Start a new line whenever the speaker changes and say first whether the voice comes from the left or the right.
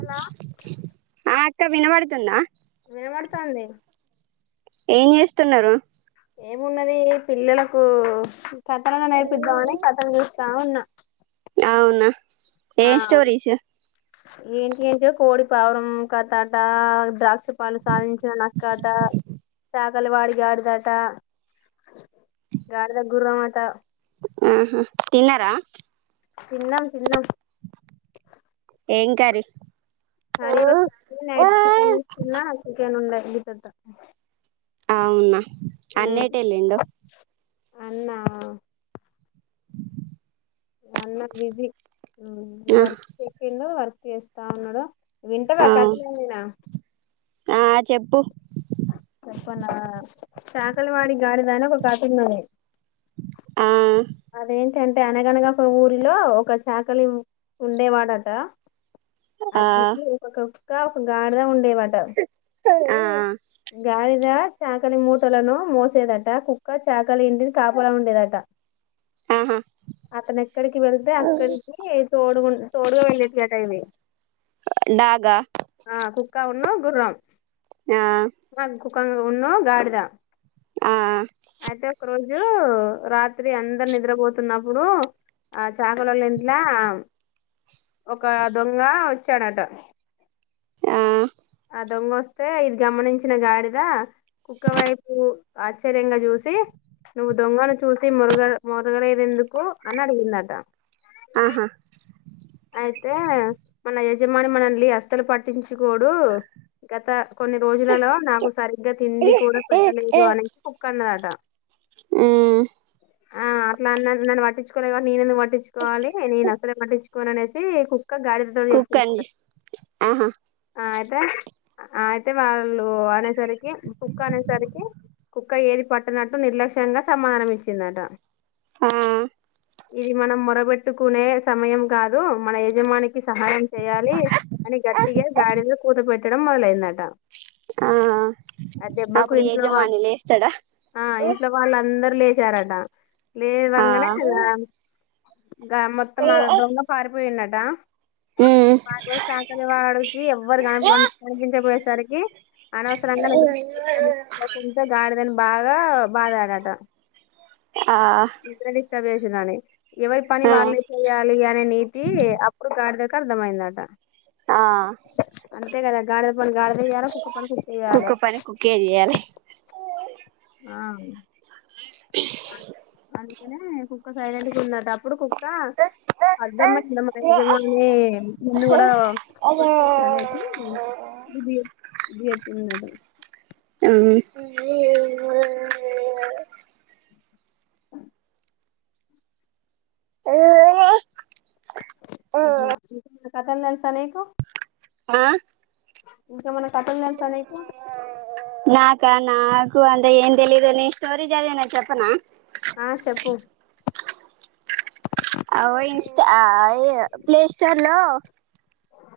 left: Hello
right: ఆ అక్క వినవడు. నన్నా
left: వినవడతంది.
right: ఏం చేస్తున్నారు.
left: ఏమున్నది పిల్లలకు, కథలన్నా నేర్పిద్దామని కథలు చూస్తా ఉన్న.
right: అవునా ఏమ్ స్టోరీస్
left: ఏంటి ఏంటియో కోడి పావురం కథ అట ద్రాక్ష. వాళ్ళు సాధించిన నక్కట. కలవారి గాడిదట గాడిద గుర్రమటా
right: ఉహు తిన్నారా
left: తిన్నాం తిన్నాం
right: ఏం కర్రీ
left: కర్రీ వచ్చేసి నైట్ చికెన్ తిన్నా చికెన్ ఉండది అయ్యేతంతా
right: అవునా అన్న ఎటెల్లిండు
left: అన్నా అన్న బిజీ వర్క్ చేసిండు ఆ చేస్తా ఉన్నాడు వింటావా
right: ఆ అవును
left: కథమైన
right: ఆ చెప్పు
left: చెప్పనా చాకలివాడి గాడిద అనే ఒక కథ ఉన్నది
right: ఆమ్
left: అదేం ఏంటంటే అనగనగా ఒక ఊరిలో ఒక చాకలి ఉండేవాడట
right: ఆ
left: అది ఒక ఇంకా ఒక గాడిద ఉం ఉండేవట
right: ఆ
left: గాడిద చాకలి మూటలను మోసేదట కుక్క చాకలి ఇంటిని కాపలా ఉండేదట
right: ఆహా
left: అతను ఎక్కడికి వెళ్తే అక్కడికి తోడుగా తోడుగా వెళ్ళదిట ఇది
right: డాగా
left: ఆ కుక్క ఉన్న గుర్రం
right: ఆ
left: [unintelligible] ఉన్నో గాడిద
right: ఆ
left: అయితే ఒక రోజు రాజు రాత్రి అందరు నిద్రపోతున్నప్పుడు ఆ చాకలల ఇంట్లో ఒక దొంగ చాడట
right: ఆ
left: ఆ దొంగ వస్తే ఇది గమనించిన గాడిద కుక్కవైపు ఆశ్చర్యంగా చూసి నువ్వు దొంగను చూసి మొరగలేద ఎందుకు అని అడిగిందట
right: ఆహ
left: అయితే మన యజమాని మనల్ని అస్సలు పట్టించుకోడు గత కొన్ని రోజులలో నాకు సరిగ్గా తిండి కూడా పెట్టలేదు అనేది కుక్క అన్నదట
right: మ్మ్
left: ఆ అట్లన్నది. నన్ను పట్టించుకోలేదు కాబట్టి నేనెందుకు పట్ పట్టిచ్చుకోవాలి నేనసలే పట్టిచ్ కోననేసి కు క్క గాడిదతో
right: కుక్ అని
left: చెప్పిందట
right: ఆహా
left: ఆ తె అయితే వాళ్ళు అనేసరికి, కుక్క అనేసరికి, కుక్క ఏది పట్టనట్టు నిర్లక్ష్యంగా సమాధానం ఇచ్చిందట.
right: ఆ
left: ఇది మనం మొరబెట్టుకునే సమయం. కాదు మన యజమానికి సహాయం చెయాలి అని గట్టిగా గాడిద కూతబెట్ ట్టడం మొదలయిందట.
right: ఆ అప్పుడు
left: ఇంట్లో వాళ్ళ
right: యజమాని లేస్తాడా?
left: లెచారట.
right: ఆ
left: లేవంగనే ఇంగ గా మొత్తం ఆ దొంగం పోయిన్నటా
right: మ్మ్
left: వాని కూడా చాకల వాడికి ఎవ్వరు కనపడని కనిపించబోయేసరికి అనవసరంగా [unintelligible] నవ్కుంట గాడిదని బాగ తో బాదాడట.
right: ఆ
left: నిద్ర డిస్టర్బ్ చెయ్ సిందని ఎవరి పని
right: ఆ
left: వాళ్ళే చేయాలి అనే నీ కి అప్పుడు గాడిద కి అర్థమయిందట.
right: ఆ
left: తె కద గాడ పని గాడిద చెయ్యాలా కుక్క పని కుక్క చేయాలె.
right: పని కుక్కే చేయాలి
left: అందుకనే కుక్క సైలెంట్గుందట. అప్పుడు కుక్క, అర్ధమైంద మన
right: ఆ
left: యజమాని నిన్ను కూడ కొట్టేచ్చ అనేసి బుద్ది చెప్ బుద్ది చెప్పిందట.
right: అ మ ఏనా
left: అట్లా [unintelligible] కథల్ తెల్సా నీకు?
right: ఆ
left: ఇంకా మన కథలు తెలుసా నీకు
right: నాకా నాకు అన్ త ఏం తెలీదు నేన్ స్టోరీ చదివిన చెప్పనా?
left: ఆ షెప్పు.
right: అ ఇన్స్టా ఏ ప్లే స్టోర్ లో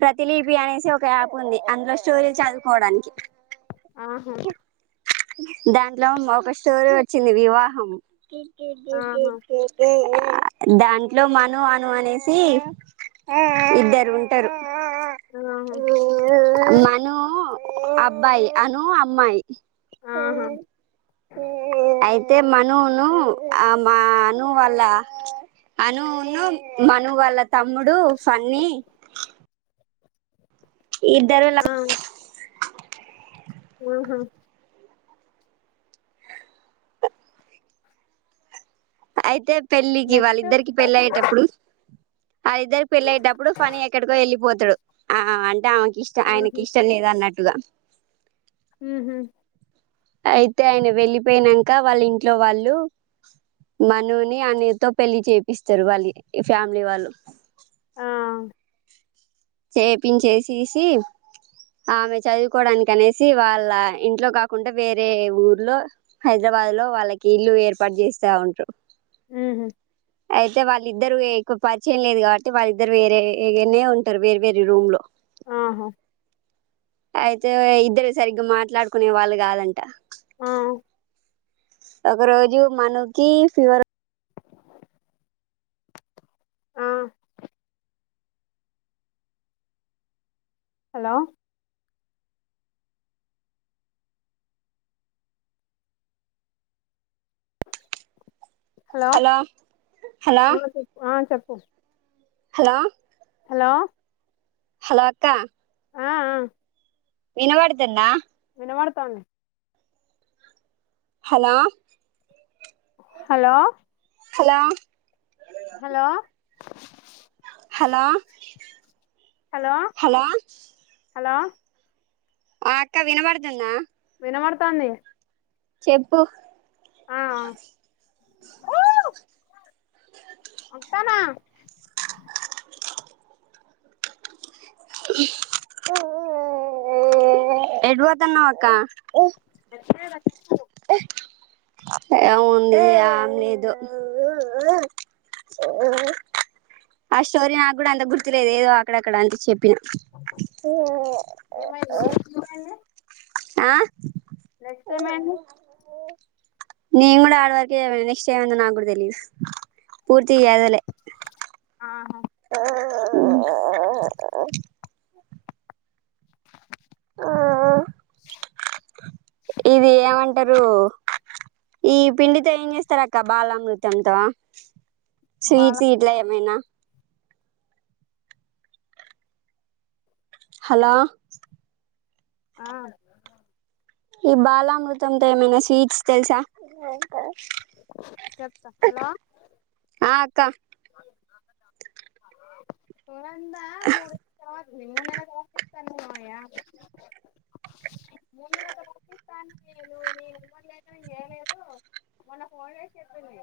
right: ప్రతి లిపి అనేసి ఒక యాప్ ఉంది అందులో స్టోరీ చదువుకోవడానికి
left: ఆహా
right: దాంట్లో ఒక స్టోరీ వచ్చింది వివాహం గి
left: ఆహా
right: చేతే దాంట్లో మను అను అనేసి ఇద్దరు ఉంట టరు
left: ఆహా
right: మను అబ్బాయి అను అమ్మాయి
left: ఆహా
right: అయితే మనువును ఆ మా అను వల్ల అనువును మను వల్ల తమ్ముడు ఫన్నీ ఇద్దరు
left: ఆహ
right: అయితే పెళ్ళికి ఇ వాళ్ళ
left: నెక్స్ట్
right: ఇద్దరికి పెళ్ళి అయ్యేటప్పుడు అది ఇద్దరి పెళ్లియ్యేప్పుడు ఫనీ ఎక్కడికో వెళ్ళిపోతుంది అంటే ఇష్ట ఆయనకి
left: ఆహా
right: ఇష్టం లేదు అన్నట్టు ఇదా
left: ఊ హ్మ్
right: అయితే ఆయన వెళ్లిపోనాక వాళ్ళ ఇంట్లో వాళ్ళు మనుని అని తో పెళ్లి చేపిస్తారు వాళ్ళ ఫ్యామిలీ వాళ్ళు
left: ఆ
right: చేపించేసేసి ఆమె చదువుకోవడానికి అనేసి వాళ్ళ ఇంట్లో కాకుండా వేరే ఊర్లో హైదరాబాద్ లో వాళ్ళకి ఇల్లు ఏర్పాటు చేస్తా ఉంటారు
left: హ్మ్
right: అయితే వాళ్ళిద్దరు ఎక్కువ పరిచయం లేదు కాబట్టి వాళ్ళిద్దరు వేరే ఉ వేర్ వేరె రూమ్ లో
left: ఆహో
right: అయితే ఇద్దరు సరిగ్గా మాట్లాడుకునే వాళ్ళు కాదంట
left: ఆ
right: ఒక రోజు మను కి ఫీవర్
left: ఆ హలో హలో
right: హలో
left: అ చెప్పు
right: హలో
left: హలో
right: హలో అక్క
left: ఆ ఆ
right: వినబడతందా
left: వినబడుతాంది
right: hello
left: hello
right: hello
left: hello
right: hello
left: hello
right: hello
left: hello
right: ఆ అక్క వినపడుతుందా
left: వినబడుతాంది
right: చెప్పు
left: ఆ ఆ ఊ వత్తాన్న
right: ఎటు పోతన్నావ్ అక్క
left: నెక్స్ట్
right: ఏముంది ఆం లేదు ఆ స్టోరీ నాకు కూడా అంత గుర్తు లేదు ఏదో అక్కడక్కడ అంతే చెప్పిన
left: ఏమైంది ఏమైంది?
right: ఆ
left: నెక్స్ట్ ఏమైంది
right: నేను కూడా ఆడ వరకే చదివిన నెక్స్ట్ ఎమైందో నాగుడా తెలీదు పూర్తిగ చదవాలె
left: ఆహా
right: ఆ అంటారు ఈ పిండితో ఏం చేస్తరక్క బాలామృతంతో
left: వాళ్ళ
right: స్వీట్స్ ఇట్ల ఏమైనా హలో
left: ఆ
right: ఈ బాలామృతంతో ఏమైనా స్వీట్స్ తెల్సా
left: చెప్తా హలో
right: ఆ అక్క
left: ందా మూడు మూడు నెలకు పంపిస్తాను మాయ మూడు నెలకు పంపిస్తా నేను నేనుమ్మ చేయలేదు మొన్న ఫోన్ చేసి చెప్పింది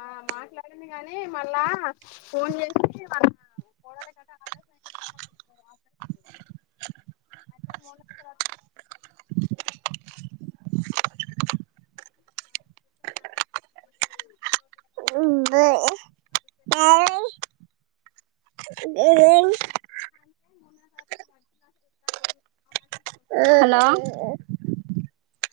left: ఆ మాట్లాడింది కాగానీ మళ్ళా ఫోన్ చేసి మ కోడ మూడు
right: ఏ
left: నెలల తర్వాత
right: హలో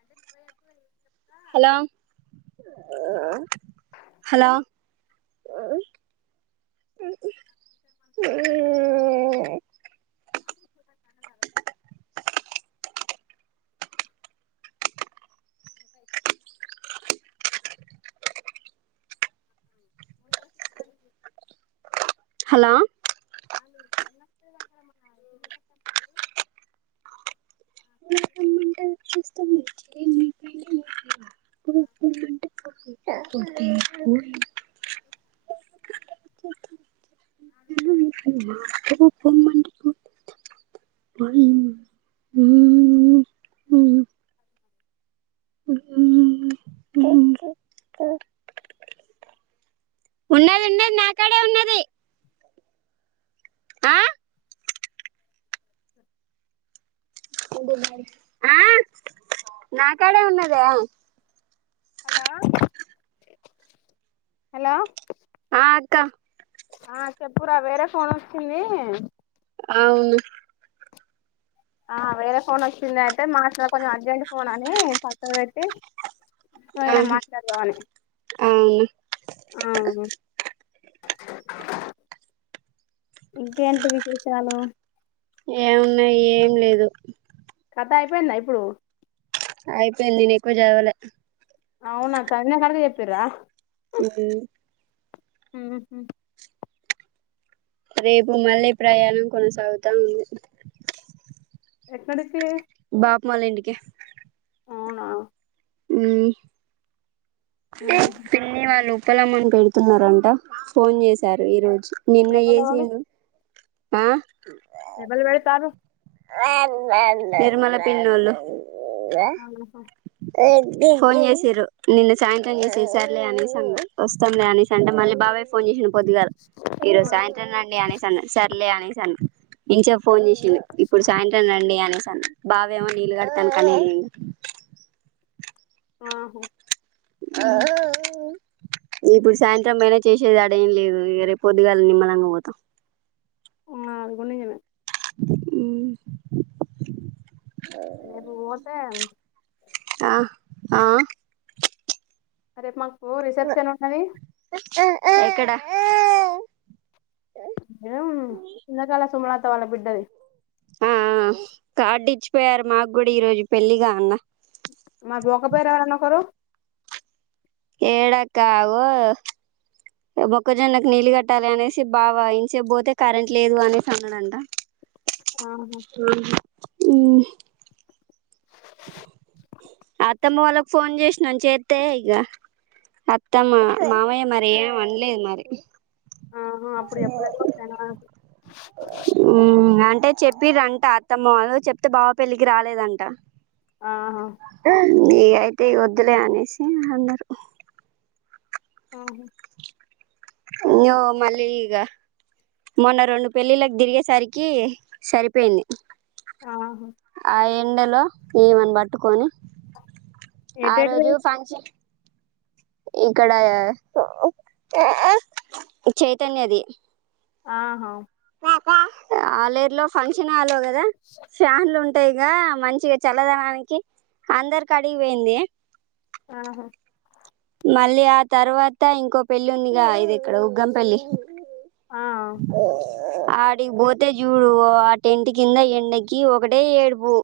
left: అది పోయ పో
right: హలో హలో
left: మాది చ కూడా కండవాల అ మ
right: హలో
left: ఆ మీరు జమస్త ద్క్కడ మన ఏందు కట్టం లేదు
right: [inaudible]
left: నను సరే
right: తను పోమంటే పొద హ
left: వ
right: ఉన్నది ఉన్నది నాకాడే ఉన్నది ఆ
left: అ
right: నా కాడే ఉన్నదా
left: హలో హలో
right: ఆ అక్క
left: ఆ చెప్పురా వేరే ఫోన్ వచ్చింది
right: అవును
left: ఆ వేరే ఫోన్ వచ్చింది అయితే మాట్లా కొంచెం అర్జెంట్ ఫోన్ అని పక్కన పెడితి
right: అ అవును
left: ఆ ఇంకేంటి విశేషాలు
right: ఏం ఉన్నాయి ఏం లేదు
left: కథ అయిపోయింద ఇప్పుడు
right: అయిపోయింది నేను ఎక్కువ చదవాలే
left: అవునాంత నిన్న కడది చెప్పిరా
right: అ
left: హ
right: రేపు మళ్ళీ ప్రయాణం కొనసాగుతా ఉంది
left: ఎక్కడికి
right: బాపుమాల ఇంటికిే
left: అవునా
right: ఈ
left: ఉహు
right: పిన్నీ వాళ చెక్కలమనుకు వెళ్తున్నారంట ఫోన్ చేశారు ఈ రోజు నిన్న
left: ఎవలు
right: చేసిండు ఆ
left: ఎ మల్ వెళి తారు
right: ఏరమల పిన్నోళ్ళు
left: అహ
right: ఫోన్ చేసారు నిన్న సాయంత్రం చేసే సార్లే అనేసాన్న వస్తాం లే అనేసా అంటే మళ్ళీ బాబాయ్ ఫోన్ చేసిన కొొద్దిగా ఈ రోజు
left: ఆ
right: సాయంత్రం అండి అనేశాను సర్లే అనేశాను ఇం చె ఫోన్ చేసిను ఇప్పుడు సాయంత్రం రండి అనేసిానీ బావేమో నీళ్ళు కడతానుకనీ వెళ్ంది
left: ఆహో
right: ఇప్పుడు సాయంత్రం అయినా చేసేది అడ ఏం లేదు రేపు పొద్దుగాల నిమ్మలంగా పోతాం
left: అదిగుణ నిజమే
right: అ
left: వాలు ఏమో పోతే
right: ఆ ఆ
left: రేపు మాకు ఓ రిసెప్షన్ ఉన్నది
right: ఎక్కడ
left: ఏ చిన్నకాల సుమలాత వాళ్ళ బిడ్డది
right: మ్మ్ మ్మ్ ఆ కార్డు ఇచ్చిపోయారు మాకు కూడా ఈ రోజు పెళ్లిిగా అన్న
left: మా బు క ప రవడా నక
right: ఏడా అక్క అగొ మొక్కజొన్నకు నీళ్ళు కట్టాలి అనేసి బాగాయించే పోతే కరెంట్ లేదు అనేసి అన్నాడంట
left: ఆహా
right: ఆ అ అత్తమ్మ వాళ్ళకు ఫోన్ చేసినాను చేస్త ఇక అత్తమ్మ మామయ్య మరి ఏం అనలేదు మరి
left: ఆహా అప్పుడు చెప్పలేదు కావచ్చు
right: అంటే చెప్ప పరంట అత్తమ్మ వాలు చెప్తే బావ పెళ్ళికి రాలేదంట
left: ఆహా
right: నీ అయితే వద్దులే అనేసి అన్నారు
left: ఆ
right: నువ్ మళ్ళీఇంకా మొన్న రెండు పెళ్ళిళ్ళలకు తిరిగేసరికి సరిపోయింది
left: ఆహా
right: అయి ఎండలో ఈమని పట్టుకొని ఆ
left: ఎటెటు
right: రోజు ఫంక్షన్ ఇక్కడ చైతన్యది
left: ఆహా
right: కా ఆలర్లో ఫంక్షన్ ఆలోగ దా ఫ్యాన్లు ఉంట పైగా మంచిగా చల్లదనానికి అందరికి అడిగిపోయింది
left: ఆహా
right: మళ్ళీ ఆ తర్వాత ఇంకో పెళ్లి ఉందిగా ఇది ఇక్కడ ఉగ్గంపళ్లి
left: ఆ
right: ఓ ఆడికి పోతే చూడు ఆ టెంట్ కింద ఎండకి ఒకటి ఒక్కటే ఏడుపు